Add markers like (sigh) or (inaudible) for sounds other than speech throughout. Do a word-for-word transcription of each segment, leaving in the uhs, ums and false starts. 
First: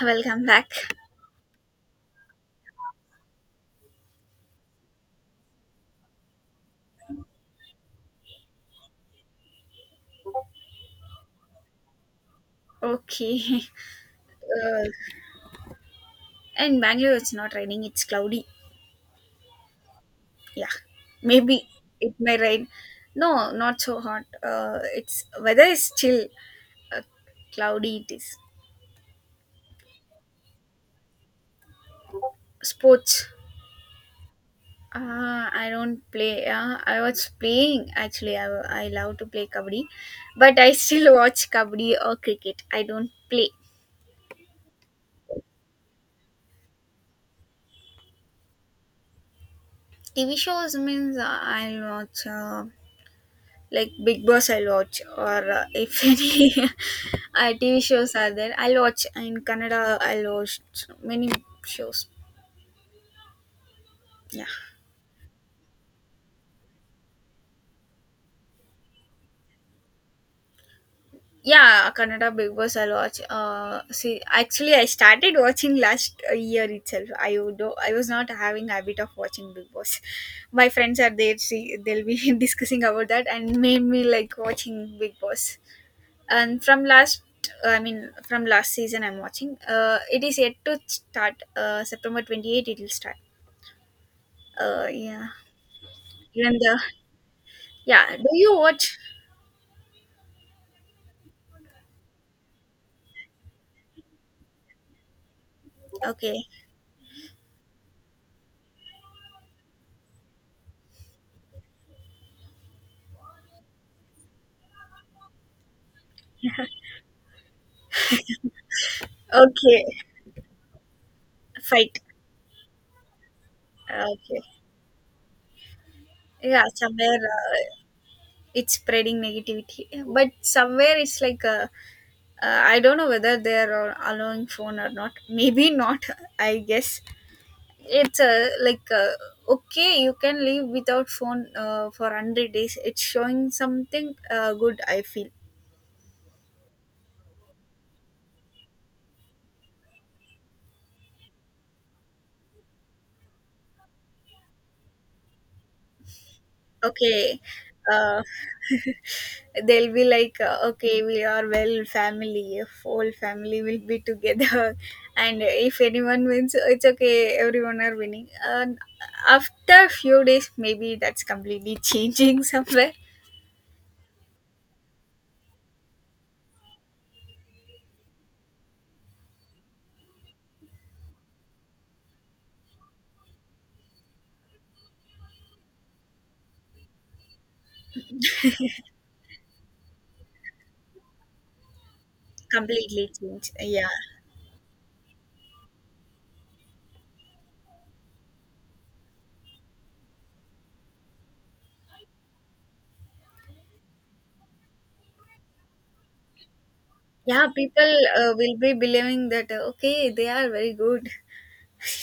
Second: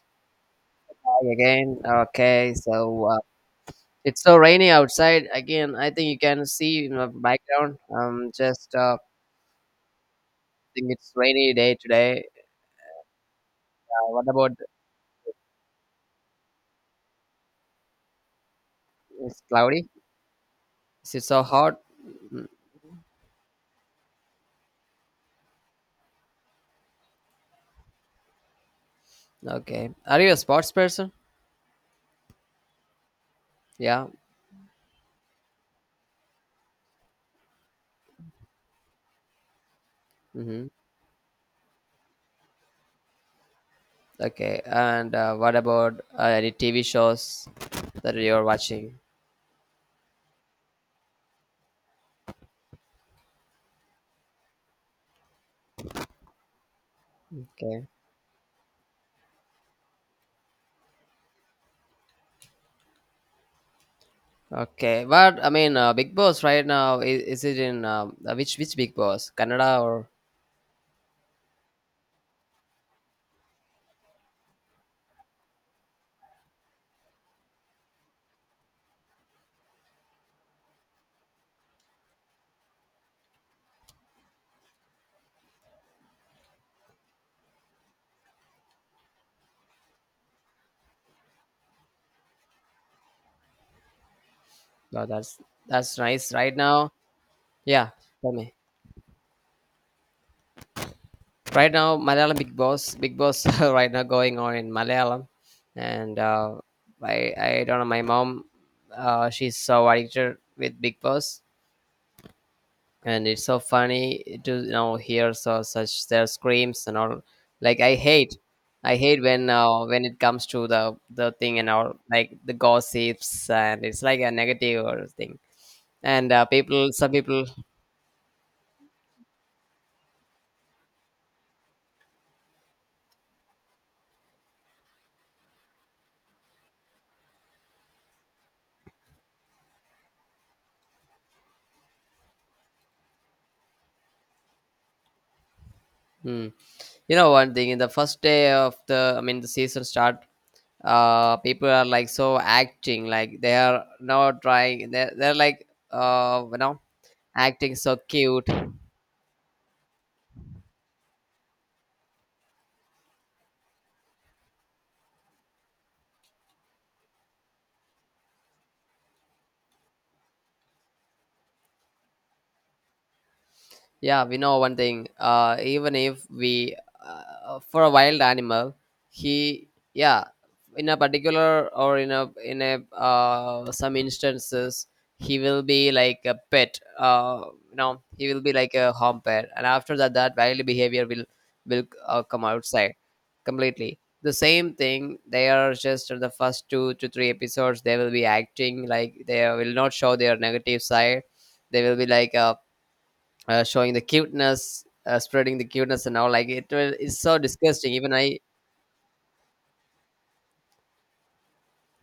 Welcome back. Hi again. Okay, so uh, it's so rainy outside again. I think you can see in the background. Um, just uh, think it's rainy day today. Okay. Uh, what about Uh, in Bangalore, it's not raining, it's cloudy. it's cloudy? Yeah. Is it so Maybe hot? it may Mm. rain. No, not so hot. Uh, it's weather is chill. Uh, cloudy it is. Okay. Are you a sports person? Sports. Yeah. Uh, I don't play. Uh, I was playing actually. I, I love to play kabaddi, but Mm-hmm. I still watch kabaddi or cricket. I don't play. Okay. And uh, what about uh, any T V shows that you're watching? T V shows. Means uh, I'll watch uh, like Big Boss I'll watch, or uh, if (laughs) any uh, TV Okay. shows are there, I'll watch. In Canada I'll watch many shows. Yeah. Okay. But I mean, uh, Big Boss right now is, is it in um, uh, which which Big Boss? Canada or? Yeah, Canada Big Boss I'll watch. uh see, actually I started watching last uh, year itself. i would I was not having habit of watching Big Boss. My friends are there, see, they'll be (laughs) discussing about that and made me like watching Big Boss. And from last, I mean, from last season I'm watching. uh it is yet to start. Uh september twenty-eighth it will start. uh No, yeah. that's that's nice even right the now. Yeah, yeah, do tell me. you watch? Right now, Malayalam Big Boss, Big Boss, (laughs) right now going on in Malayalam, and Okay. uh, I I don't know. My mom, uh, she's so addicted with Big Boss, and it's so funny to you know hear so such their screams and all. Like I hate, I hate when Okay. uh, when it comes to the the thing and all, Fight. like the gossips, and it's like a Okay. negative or thing. And uh, Yeah. people, some Somewhere people. uh, it's spreading negativity, but somewhere it's like uh, uh, I don't know whether they're allowing phone or not. Maybe not. (laughs) I guess it's uh, like uh, okay, you can live without phone uh, for one hundred days. It's showing something uh, good, I feel. Hmm. You know one thing, in the first day of the, I mean, the season start, uh people are like so acting like they are not trying, they're, they're like, uh you know Okay. acting so uh, cute. (laughs) they'll be like uh, okay, we are well family, whole family will be together. (laughs) And if anyone wins it's okay, everyone are winning. And after few days, maybe that's completely (laughs) changing somewhere Yeah, we know one thing. Uh, even if we, uh, for a wild animal, he, yeah, in a particular, or in a, in a uh, some instances, he will be like a pet. Uh, you know, he will be like a home pet, and after that, that wild behavior will will uh, come outside completely change. Yeah. completely. The same thing. They are just in the first two to three episodes. They will be acting like they will not show their negative side. They will be like uh uh, showing the cuteness, uh, spreading the cuteness and all. Like it was, it's so Yeah, disgusting. people Even uh, I, will be believing that uh, okay, they are very good.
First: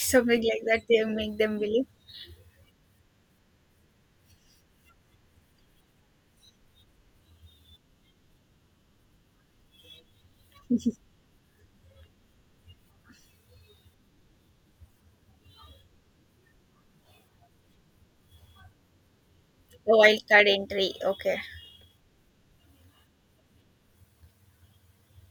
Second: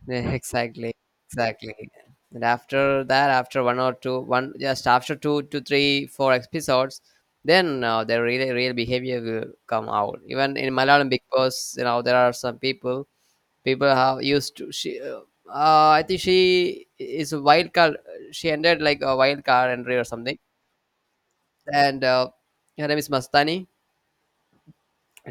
(laughs) Something like that, exactly, they make them exactly. believe. And after that, after one or two, one just after two to three, four episodes, then uh, the real real behavior will come out. Even in Malayalam Big Boss, you know, there are some people. People have used to she. Uh, uh, I think she is a wild card. She ended like a wild card entry A or wild something. card entry. Okay. And uh, her name is Mastani.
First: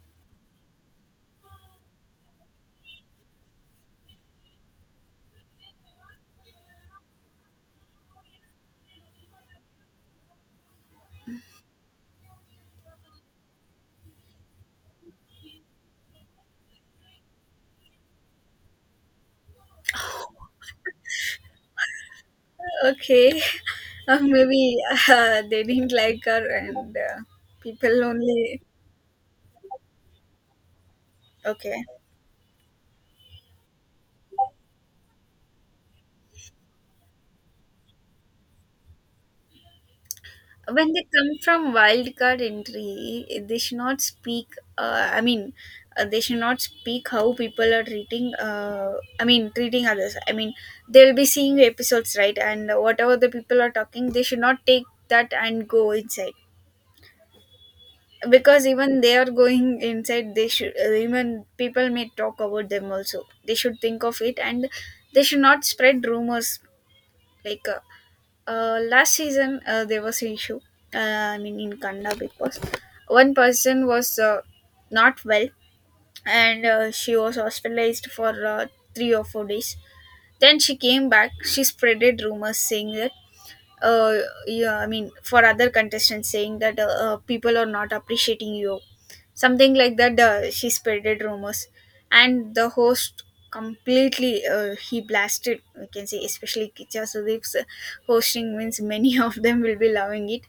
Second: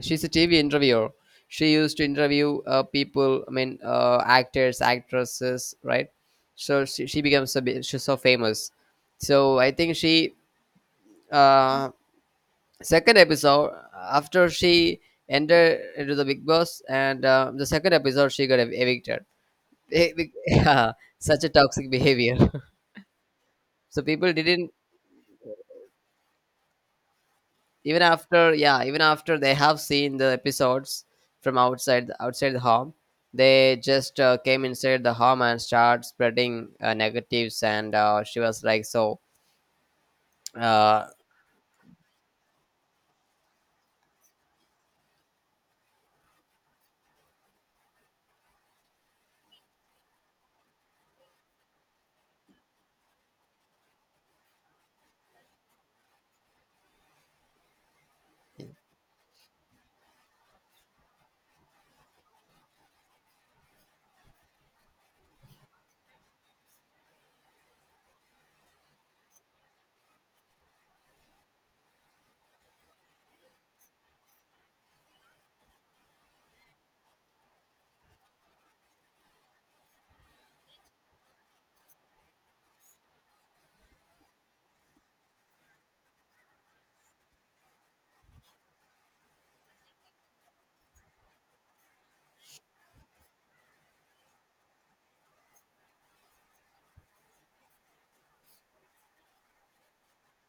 She's a T V interviewer. She used to interview uh, people. I mean, uh, actors, actresses, right? So she, she becomes a bit, she's so famous. So I think she, uh, second episode after she entered into the Big Boss, and uh, the second episode she got ev- evicted. Eh, be- (laughs) Yeah, such a toxic behavior. (laughs) Okay. So (laughs) uh, people maybe didn't, uh, they didn't like her, and uh, people even after, only. yeah, even after they have seen the episodes from Okay, outside, the- outside the home, they just uh, came inside the home and start spreading uh, negatives, and uh, she was like so, when they uh, come from wild card entry, they should not speak. uh, I mean, uh, they should not speak how people are treating, uh, I mean, treating others. I mean, they'll be seeing episodes, right? And whatever the people are talking, they should not take that and go inside. Because even they are going inside, they should, uh, even people may talk about them also, they should think of it. And they should not spread rumors. Like uh, uh, last season uh, there was an issue. uh, I mean, in Kannada. Because one person was uh, not well. And uh, she was hospitalized for uh, three or four days. Then she came back, she spreaded rumors saying that, uh, yeah, I mean, for other contestants, saying that uh, uh, people are not appreciating you, something like that. the, she spreaded rumors. And the host completely, uh, he blasted, we can say. Especially Kicha Sudeep's hosting, means many (laughs) of them will be loving it.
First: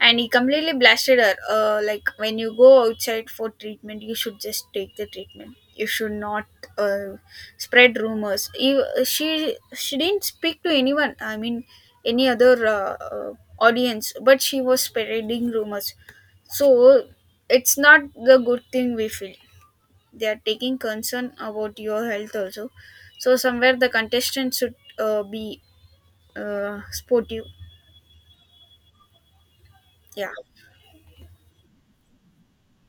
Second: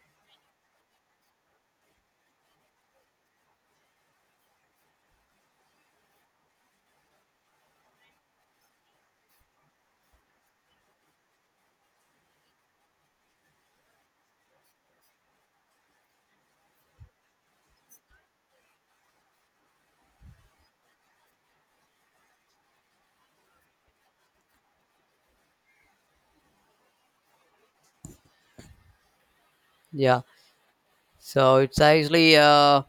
And he completely blasted her, uh, like, when you go outside for treatment you should just take the treatment, you should not uh, spread rumors. you, she she didn't speak to anyone, I mean, any other uh, uh, audience, but she was spreading rumors. So it's not the good thing, we feel. They are taking concern about your health also. So somewhere the contestant should uh, be uh, sportive. yeah. Yeah. So it's actually, uh,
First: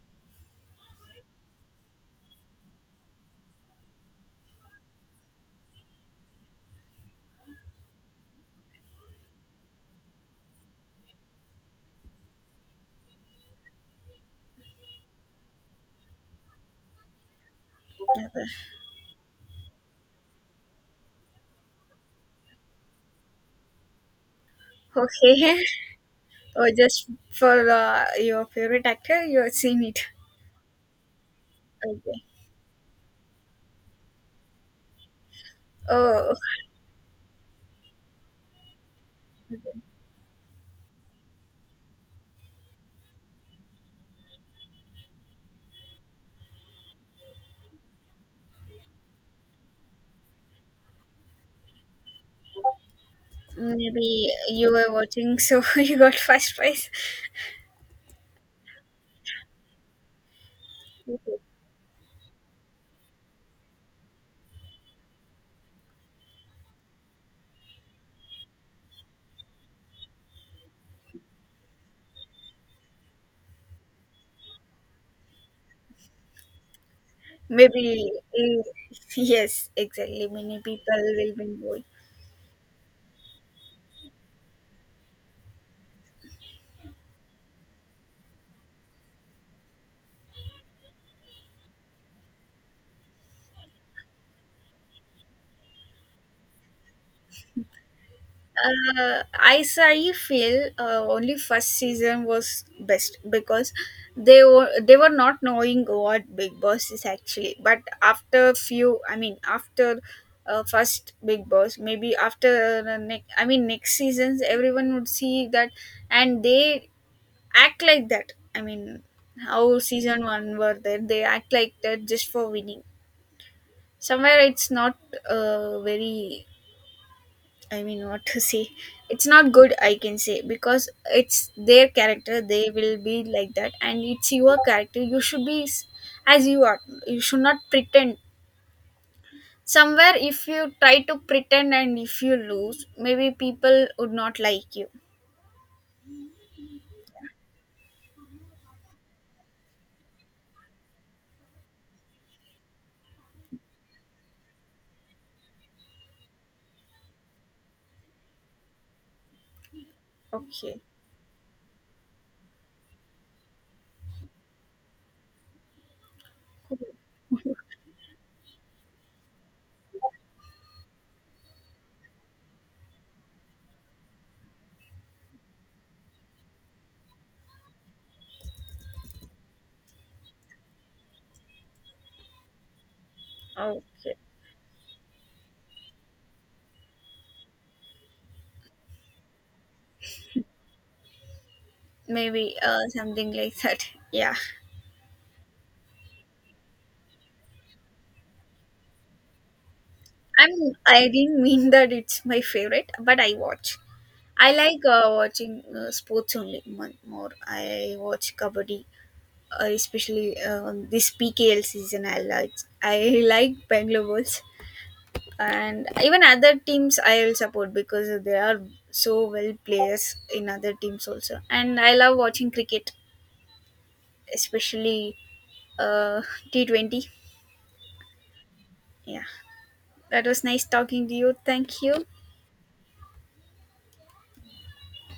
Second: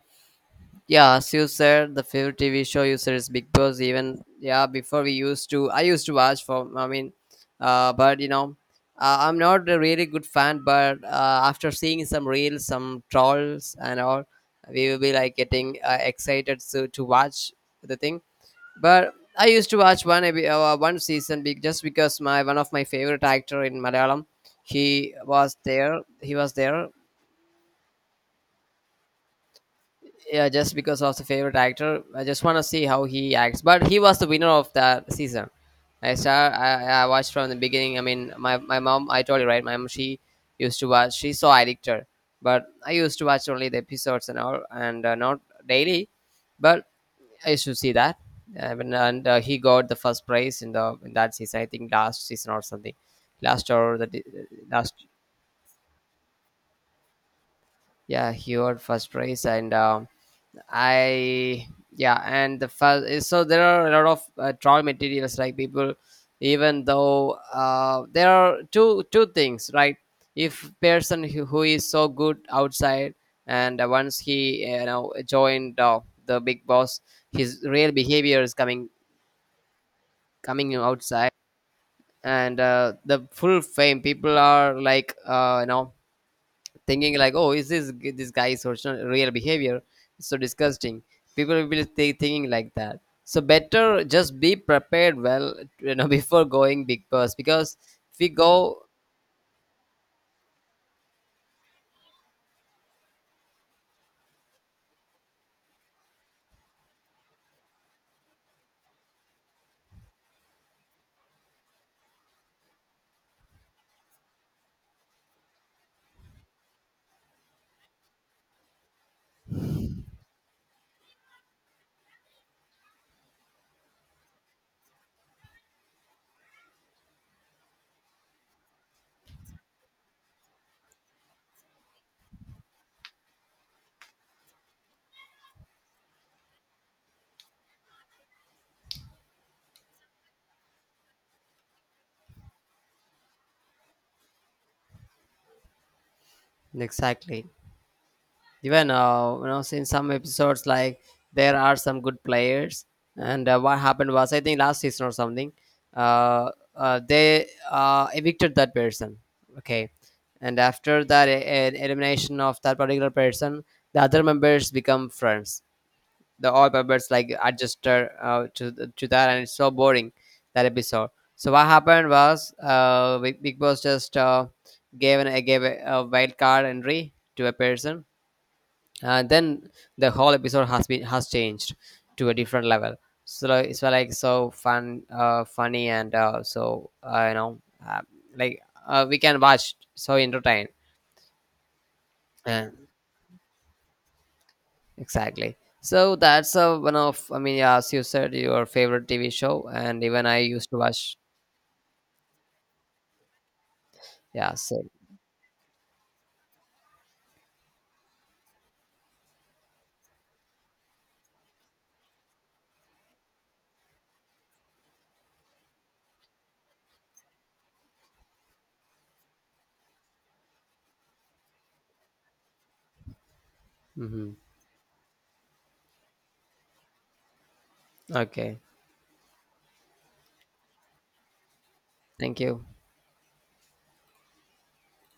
yeah, as you said, the favorite TV show you said is Big Boss. Even, yeah, before we used to, i used to watch for, I mean, uh but you know uh, i'm not a really good fan, but uh, after seeing some reels, some trolls and all, we will be like getting uh, excited to, to watch the thing. But I used to watch one epi- uh, one season, be- just because my, one of my favorite actor in Malayalam, he was Okay. there. He was (laughs) Or there, just for uh, your favorite actor, you have seen it. yeah, just because of the favorite actor. I Okay. just want to see how he acts. But he was the winner of that season. I Oh, start. I, I watched from the beginning. I mean, my, my mom. I told you, right? My mom. She used to watch. She saw Addictor, but I used to watch only the episodes and all, and uh, not daily. But I used to see that. I mean, and uh, he got the first prize in the in that season. I think last season or something. Last or the maybe uh, you were last watching, so (laughs) you got first prize. Yeah, he won first prize. And um, I yeah, and the first. So there are a lot of uh, troll materials, like people. Even though uh, there are two two things, right? If person who, who is so good outside, and uh, once he you know joined, uh, the Big Boss, his real Maybe, behavior is uh, coming yes, exactly. Many coming people outside. will win. And uh, the full fame people are like, uh, you know thinking like, "Oh, is this this guy's original real behavior?" It's so disgusting. People will be thinking like that. So better just be prepared well, you know, (laughs) before going big first, because if we go. uh, as I feel, uh, only first season was best. Because they were they were not knowing what Big Boss is actually. But after few, I mean, after uh, first Big Boss, maybe after the next, I mean, next seasons, everyone would see that, and they act like that. I mean, how season one were there, they act like that just for winning. Somewhere it's not uh, very, I mean, what to say? It's not good, I can say. Because it's their character, they will be like that. And it's your character, you should be s- as you are. You should not pretend. Somewhere, if you try to pretend and if you lose, maybe people would not like you. Exactly. Even, uh, you know in some episodes, like there are some good players. And uh, what happened was, I think, last season or something. uh, uh, they uh, evicted that person. Okay. And Okay, after that e- e- elimination of that particular person, the other members become friends. The all members, like, adjusted, uh, to, to that, and it's so boring, that episode. So what happened was, uh, big big boss just, uh, gave an uh, gave a, a wild card entry to a person. Uh, then the whole episode has been has changed to a different level. So like- it's like okay, so fun, uh, funny, and uh, so, uh, you know uh, like, uh, we can watch, so entertained. maybe uh, uh, something like that. (laughs) Yeah, exactly. So that's, uh, one of, I mean, yeah, as you said, your favorite TV show. And even I I'm. used to I watch. didn't mean that it's my favorite, but I watch. I Yeah, like same. uh, watching uh, sports only mon- more. I watch kabaddi, uh, especially uh, on this P K L season. I like I like Bangalore Bulls. And even other teams I will support, because there are so well players in other teams also. And I love watching cricket, Hmm. especially uh, T Twenty. Okay. Yeah, that was nice talking to you. Thank you. Thank you.